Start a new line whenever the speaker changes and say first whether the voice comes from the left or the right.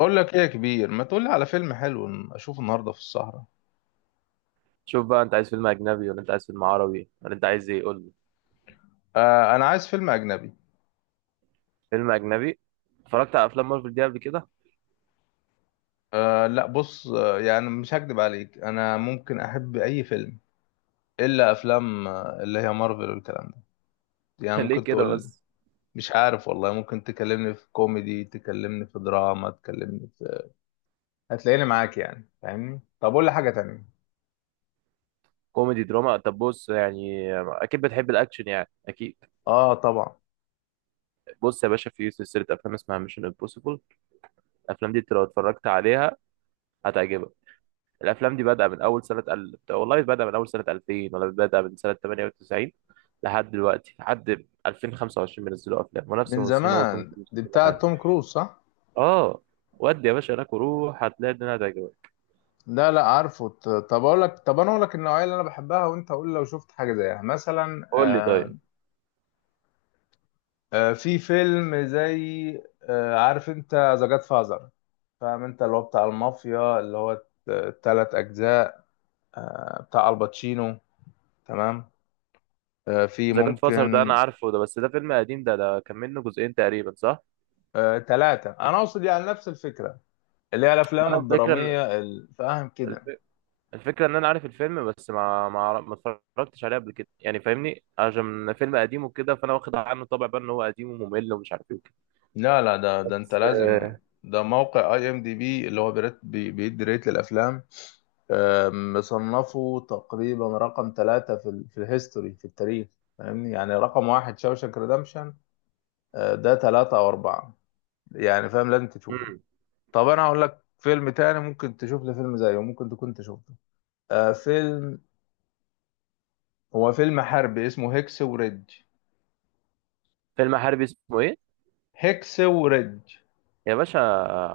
left: اقول لك ايه يا كبير؟ ما تقول لي على فيلم حلو اشوفه النهارده في السهرة.
right: شوف بقى، انت عايز فيلم اجنبي ولا انت عايز فيلم عربي ولا انت عايز ايه، قول لي.
left: آه، انا عايز فيلم اجنبي.
right: فيلم اجنبي. اتفرجت على افلام مارفل دي قبل كده؟
left: آه لا بص، يعني مش هكدب عليك، انا ممكن احب اي فيلم الا افلام اللي هي مارفل والكلام ده. يعني
right: ليه
left: ممكن
right: كده
left: تقول.
right: بس؟
left: مش عارف والله، ممكن تكلمني في كوميدي، تكلمني في دراما، تكلمني في... هتلاقيني معاك يعني، فاهمني؟ طب قول لي حاجة تانية.
right: كوميدي دراما، طب بص يعني اكيد بتحب الاكشن، يعني اكيد.
left: اه طبعا.
right: بص يا باشا، في سلسله افلام اسمها ميشن امبوسيبل. الافلام دي انت لو اتفرجت عليها هتعجبك. الافلام دي بادئه من اول سنه والله بادئه من اول سنه 2000 ولا بادئه من سنه 98. لحد دلوقتي لحد 2025 بينزلوا افلام ونفس
left: من
right: الممثلين، هو
left: زمان
right: توم كروز
left: دي
right: كل
left: بتاعة
right: حاجه.
left: توم كروز، صح؟
right: اه. ودي يا باشا هناك، وروح هتلاقي الدنيا هتعجبك.
left: لا لا عارفه. طب اقول لك، طب انا اقول لك النوعيه اللي انا بحبها، وانت قول لو شفت حاجه زيها. مثلا
right: قول لي طيب.
left: في فيلم زي عارف انت ذا جاد فازر؟ فاهم؟ انت اللي هو بتاع المافيا، اللي هو ال3 اجزاء بتاع الباتشينو. تمام؟ في
right: ذا جاد فازر ده انا
left: ممكن
right: عارفه ده، بس ده فيلم قديم، ده كان منه جزئين تقريبا، صح؟
left: ثلاثه، انا اقصد يعني نفس الفكره، اللي هي
right: ما
left: الافلام
right: انا الفكره ان
left: الدراميه فاهم كده؟
right: الف- الفكره ان انا عارف الفيلم، بس ما اتفرجتش عليه قبل كده، يعني فاهمني، عشان فيلم قديم وكده، فانا واخد عنه طبع بقى ان هو قديم وممل ومش عارف ايه وكده.
left: لا لا، ده انت
right: بس
left: لازم...
right: آه،
left: ده موقع اي ام دي بي اللي هو بيدي ريت للافلام. مصنفه تقريبا رقم 3 في ال في الهيستوري، في التاريخ. فاهمني؟ يعني رقم 1 شاوشانك ريدمشن، ده 3 أو 4. يعني فاهم؟ لازم تشوفه.
right: مم.
left: طب أنا هقول لك فيلم تاني ممكن تشوف لي فيلم زيه، ممكن تكون شفته. آه، فيلم، هو فيلم حربي اسمه هيكس وريدج.
right: فيلم حربي اسمه ايه؟
left: هيكس وريدج.
right: يا باشا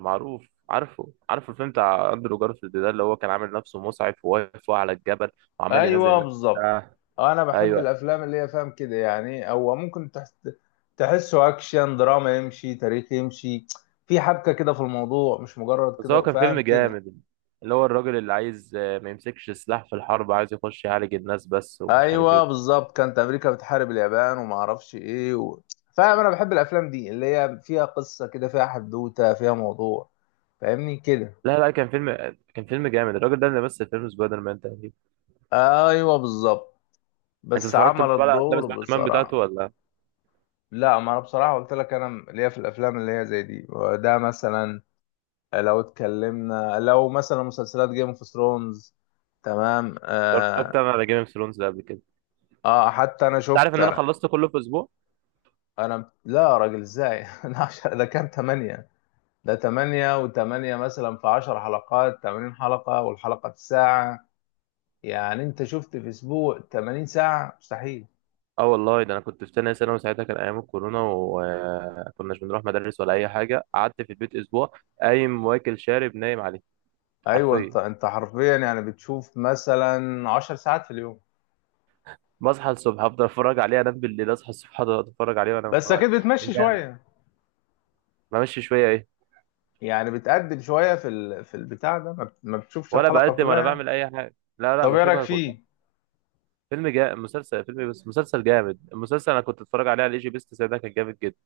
right: معروف، عارفه الفيلم بتاع اندرو جارفيلد ده، اللي هو كان عامل نفسه مسعف وواقف فوق على الجبل وعمال ينزل
left: ايوه
right: الناس.
left: بالظبط.
right: آه.
left: انا بحب
right: ايوه،
left: الافلام اللي هي فاهم كده، يعني هو ممكن تحس تحسه اكشن، دراما يمشي، تاريخ يمشي، في حبكه كده في الموضوع، مش مجرد
right: بس هو
left: كده،
right: كان
left: فاهم
right: فيلم
left: كده؟
right: جامد، اللي هو الراجل اللي عايز ما يمسكش سلاح في الحرب، عايز يخش يعالج الناس بس ومش عارف ايه
left: ايوه
right: وكده.
left: بالظبط، كانت امريكا بتحارب اليابان وما اعرفش ايه و... فاهم، انا بحب الافلام دي اللي هي فيها قصه كده، فيها حدوته، فيها موضوع، فاهمني كده؟
right: لا لا، كان فيلم جامد، الراجل ده اللي مثل فيلم سبايدر مان تقريبا.
left: ايوه بالظبط،
right: انت
left: بس
right: اتفرجت
left: عمل
right: بقى على افلام
left: الدور
right: سبايدر مان بتاعته
left: بصراحه.
right: ولا؟
left: لا، ما انا بصراحه قلت لك، انا ليا في الافلام اللي هي زي دي. ده مثلا، لو اتكلمنا لو مثلا مسلسلات جيم اوف ثرونز. تمام.
right: اتفرجت
left: آه.
right: انا على جيم اوف ثرونز ده قبل كده.
left: اه حتى انا
right: انت عارف
left: شفت
right: ان انا
left: انا.
right: خلصت كله في اسبوع؟
left: أنا لا يا راجل، ازاي؟ انا عشر، ده كان 8. ده 8 و8، مثلا في 10 حلقات، 80 حلقة، والحلقة في ساعة. يعني انت شفت في اسبوع 80 ساعة؟ مستحيل.
right: اه والله، ده انا كنت في تانية ثانوي وساعتها كان ايام الكورونا وكناش بنروح مدارس ولا اي حاجه، قعدت في البيت اسبوع قايم واكل شارب نايم عليه.
left: ايوه، انت
right: حرفيا.
left: انت حرفيا يعني بتشوف مثلا 10 ساعات في اليوم.
right: بصحى الصبح افضل اتفرج عليه، انام بالليل اصحى الصبح افضل اتفرج عليه وانام
left: بس
right: عليه.
left: اكيد بتمشي شوية.
right: بمشي شويه ايه؟
left: يعني بتقدم شوية في ال... في البتاع ده، ما بتشوفش
right: ولا
left: الحلقة
right: بقدم
left: كلها
right: ولا
left: يعني.
right: بعمل اي حاجه، لا لا،
left: طب ايه رايك
right: بشوفها كلها.
left: فيه؟
right: فيلم جا مسلسل، فيلم بس مسلسل جامد، المسلسل انا كنت اتفرج عليه على الاي جي بيست، ده كان جامد جدا.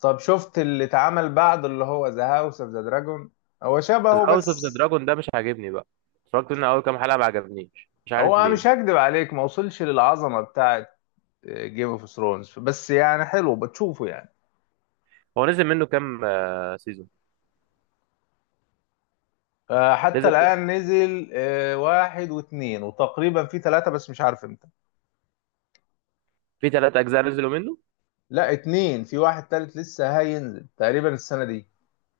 left: طب شفت اللي اتعمل بعد، اللي هو ذا هاوس اوف ذا دراجون؟ هو شبهه
right: هاوس اوف ذا
left: بس.
right: دراجون ده مش عاجبني بقى. اتفرجت منه اول كام حلقه ما عجبنيش، مش عارف
left: هو مش
right: ليه.
left: هكدب عليك، ما وصلش للعظمه بتاعت جيم اوف ثرونز، بس يعني حلو، بتشوفه يعني.
right: هو نزل منه كام سيزون؟
left: آه، حتى
right: نزل.
left: الان نزل آه، 1 و2، وتقريبا في 3 بس مش عارف امتى.
right: في ثلاث اجزاء نزلوا منه.
left: لا، اتنين، في واحد تالت لسه هينزل تقريبا السنه دي.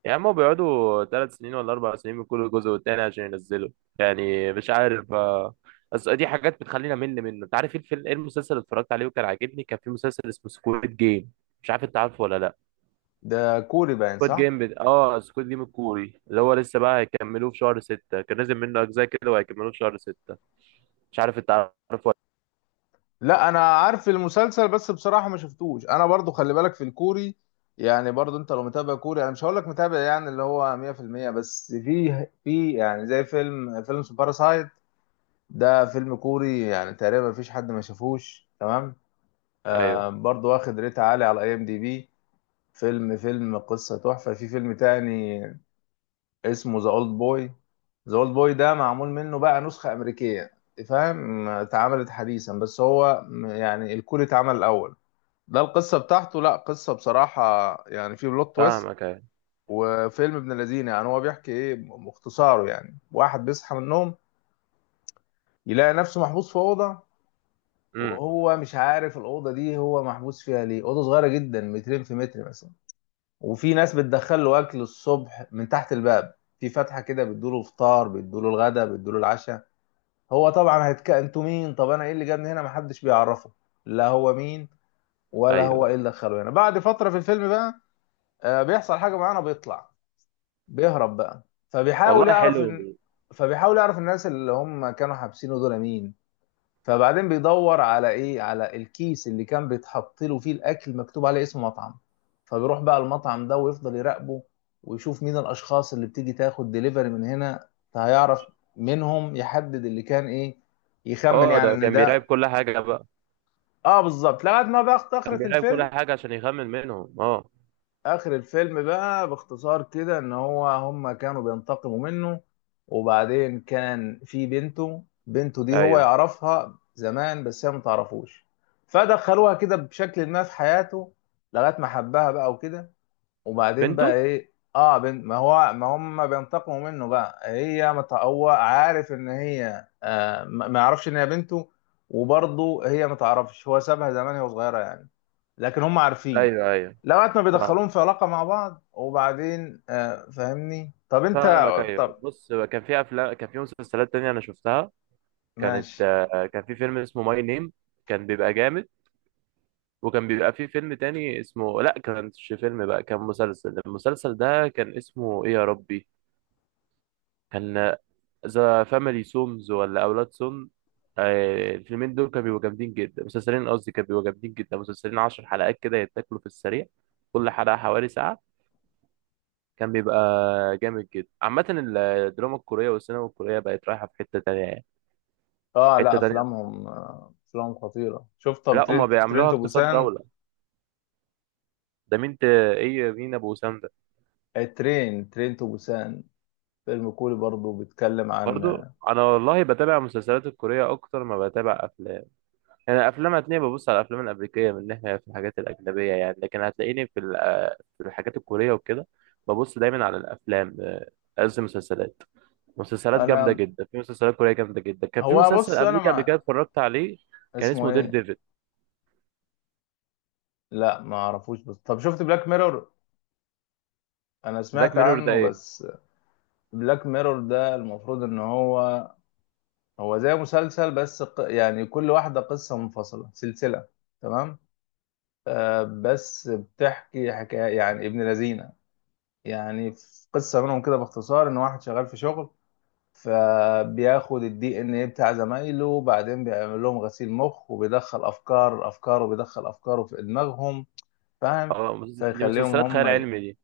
right: يا عم، هو بيقعدوا ثلاث سنين ولا اربع سنين من كل جزء والتاني عشان ينزلوا. يعني مش عارف. بس دي حاجات بتخلينا مل منه. انت عارف ايه الفيلم، ايه المسلسل اللي اتفرجت عليه وكان عاجبني؟ كان في مسلسل اسمه سكويد جيم. مش عارف انت عارفه ولا لا.
left: ده كوري باين، صح؟
right: اه، سكواد جيم الكوري، اللي هو لسه بقى هيكملوه في شهر ستة، كان نازل منه أجزاء كده وهيكملوه في شهر ستة. مش عارف أنت عارفه ولا؟
left: لا انا عارف المسلسل بس بصراحه ما شفتوش، انا برضو خلي بالك في الكوري. يعني برضو انت لو متابع كوري، انا مش هقول لك متابع يعني اللي هو 100%. بس في يعني زي فيلم باراسايت، ده فيلم كوري يعني تقريبا مفيش حد ما شافوش، تمام؟
right: لأ.
left: آه،
right: أيوه.
left: برضو واخد ريت عالي على اي ام دي بي. فيلم قصه تحفه. في فيلم تاني اسمه ذا اولد بوي. ذا اولد بوي ده معمول منه بقى نسخه امريكيه، فاهم؟ اتعملت حديثا، بس هو يعني الكوري اتعمل الاول. ده القصة بتاعته، لا قصة بصراحة، يعني في بلوت تويست.
right: فاهمك، أيوه.
left: وفيلم ابن الذين، يعني هو بيحكي ايه مختصاره؟ يعني واحد بيصحى من النوم، يلاقي نفسه محبوس في أوضة،
right: أمم.
left: وهو مش عارف الأوضة دي هو محبوس فيها ليه. أوضة صغيرة جدا، 2 م في 1 م مثلا. وفي ناس بتدخل له أكل الصبح من تحت الباب، في فتحة كده، بتدوله فطار، بتدوله الغدا، بتدوله العشاء. هو طبعا هيتك انتوا مين، طب انا ايه اللي جابني هنا، محدش بيعرفه، لا هو مين ولا هو
right: أيوه.
left: ايه اللي دخله هنا. بعد فترة في الفيلم بقى آه، بيحصل حاجة معينة، بيطلع، بيهرب بقى. فبيحاول
right: والله
left: يعرف
right: حلو.
left: ان... فبيحاول يعرف الناس اللي هم كانوا حابسينه دول مين. فبعدين بيدور على ايه، على الكيس اللي كان بيتحط له فيه الاكل، مكتوب عليه اسم مطعم. فبيروح بقى المطعم ده ويفضل يراقبه، ويشوف مين الاشخاص اللي بتيجي تاخد ديليفري من هنا، فهيعرف منهم، يحدد اللي كان ايه، يخمن
right: اه،
left: يعني اه
right: ده
left: ان
right: كان بيراقب
left: ده...
right: كل حاجة بقى.
left: اه بالظبط لغايه ما بقى
right: كان
left: اخرة
right: بيراقب كل
left: الفيلم.
right: حاجة عشان يخمن منهم، اه.
left: اخر الفيلم بقى باختصار كده، ان هو هما كانوا بينتقموا منه. وبعدين كان في بنته، بنته دي هو
right: أيوه.
left: يعرفها زمان بس هي ما تعرفوش. فدخلوها كده بشكل ما في حياته، لغايه ما حبها بقى وكده. وبعدين
right: بنته.
left: بقى ايه، اه بنت، ما هو، ما هم بينتقموا منه بقى، هي ما تع- هو عارف ان هي آه ما يعرفش ان هي بنته. وبرضه هي ما تعرفش، هو سابها زمان وهي صغيره يعني، لكن هم عارفين.
right: أيوه، أيوه.
left: لغايه ما
right: فاهم.
left: بيدخلوهم في علاقه مع بعض، وبعدين آه فاهمني؟ طب انت...
right: فاهمك، أيوه.
left: طب
right: بص، كان في أفلام، كان في مسلسلات تانية أنا شفتها.
left: ماشي.
right: كان في فيلم اسمه ماي نيم، كان بيبقى جامد. وكان بيبقى فيه فيلم تاني اسمه، لا كانش فيلم بقى كان مسلسل، المسلسل ده كان اسمه ايه يا ربي؟ كان ذا فاميلي سومز ولا اولاد سوم. الفيلمين دول كانوا بيبقوا جامدين جدا، مسلسلين قصدي، كانوا بيبقوا جامدين جدا، مسلسلين عشر حلقات كده يتاكلوا في السريع، كل حلقة حوالي ساعة. كان بيبقى جامد جدا. عامة الدراما الكورية والسينما الكورية بقت رايحة في حتة تانية، يعني
left: اه
right: حتة
left: لا
right: تانية.
left: افلامهم آه افلامهم خطيره. شفت طب
right: لا، هما
left: ترينت،
right: بيعملوها اقتصاد
left: بوسان؟
right: دولة. ده مين ايه، مين ابو وسام ده؟
left: الترين، ترينت بوسان، فيلم كوري برضو، بيتكلم عن
right: برضو
left: آه...
right: انا والله بتابع مسلسلات الكوريه اكتر ما بتابع افلام. يعني الافلام هتلاقيني ببص على الافلام الامريكيه من ناحيه في الحاجات الاجنبيه يعني، لكن هتلاقيني في في الحاجات الكوريه وكده. ببص دايما على الافلام. قصدي مسلسلات، مسلسلات جامده
left: انا،
right: جدا، في مسلسلات كوريه جامده جدا. كان في
left: هو
right: مسلسل
left: بص انا
right: امريكي قبل
left: مع...
right: كده اتفرجت عليه، كان
left: اسمه
right: اسمه دير
left: ايه؟
right: ديفل.
left: لا ما اعرفوش. بس طب شفت بلاك ميرور؟ انا
right: بلاك
left: سمعت
right: ميرور ده
left: عنه
right: ايه؟
left: بس. بلاك ميرور ده المفروض ان هو، هو زي مسلسل بس يعني كل واحدة قصة منفصلة، سلسلة، تمام؟ آه، بس بتحكي حكاية يعني ابن لذينة. يعني في قصة منهم كده باختصار، ان واحد شغال في شغل، فبياخد الدي ان ايه بتاع زمايله، وبعدين بيعمل لهم غسيل مخ، وبيدخل افكار، افكاره، بيدخل افكاره في دماغهم، فاهم؟
right: اه، دي
left: فيخليهم
right: مسلسلات
left: هم
right: خيال علمي دي.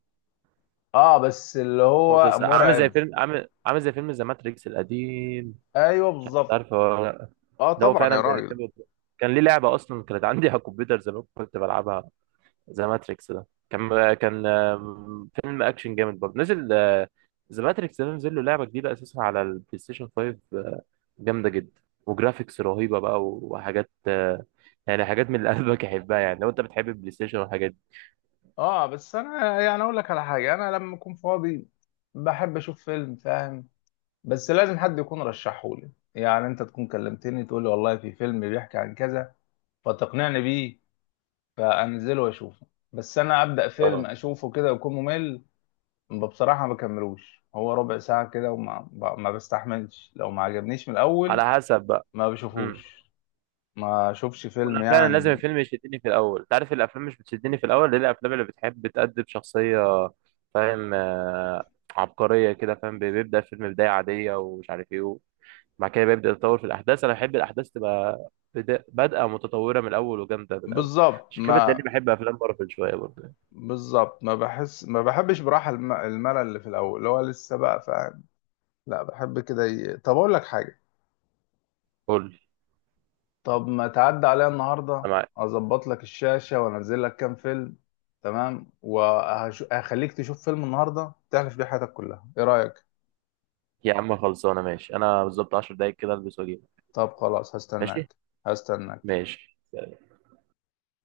left: اه بس اللي هو
right: مسلسل عامل زي
left: مرعب.
right: فيلم، عامل زي فيلم ذا ماتريكس القديم،
left: ايوه بالظبط.
right: عارفه؟
left: اه
right: ده هو
left: طبعا
right: فعلا
left: يا راجل.
right: بيركبه. كان ليه لعبه اصلا كانت عندي على الكمبيوتر زمان كنت بلعبها. ذا ماتريكس ده كان فيلم اكشن جامد، برضه نزل. ذا ماتريكس ده نزل له لعبه جديده اساسا على البلاي ستيشن 5. جامده جدا وجرافيكس رهيبه بقى وحاجات. يعني حاجات من اللي قلبك يحبها، يعني لو انت بتحب البلاي ستيشن والحاجات دي.
left: اه بس انا يعني اقول لك على حاجة، انا لما اكون فاضي بحب اشوف فيلم، فاهم؟ بس لازم حد يكون رشحه لي، يعني انت تكون كلمتني تقول لي والله في فيلم بيحكي عن كذا، فتقنعني بيه، فانزله واشوفه. بس انا ابدا فيلم
right: اه،
left: اشوفه كده ويكون ممل، بصراحه ما بكملوش، هو ربع ساعه كده ما بستحملش لو ما عجبنيش من الاول.
right: على حسب بقى.
left: ما
right: مم.
left: بشوفوش، ما اشوفش فيلم
right: وانا فعلا لازم
left: يعني.
right: الفيلم يشدني في الاول. انت عارف الافلام مش بتشدني في الاول ليه؟ الافلام اللي بتحب بتقدم شخصيه فاهم، عبقريه كده، فاهم؟ بيبدا الفيلم بدايه عاديه ومش عارف ايه، وبعد كده بيبدا يتطور في الاحداث. انا بحب الاحداث تبقى بادئه متطوره من الاول وجامده من الاول.
left: بالظبط،
right: عشان كده بتلاقيني بحب افلام مارفل شويه برضه.
left: ما بحس، ما بحبش براحه الملل اللي في الاول، اللي هو لسه بقى، فاهم؟ لا بحب كده ي... طب اقول لك حاجه،
right: قول لي.
left: طب ما تعدي عليا النهارده،
right: انا معاك.
left: اظبط لك الشاشه وانزل لك كام فيلم، تمام؟ وهخليك تشوف فيلم النهارده تحلف بيه حياتك كلها، ايه رايك؟
right: يا عم خلصانه، ماشي، انا بالظبط 10 دقايق كده البس واجيلك.
left: طب خلاص
right: ماشي.
left: هستناك. هستناك.
right: ماشي.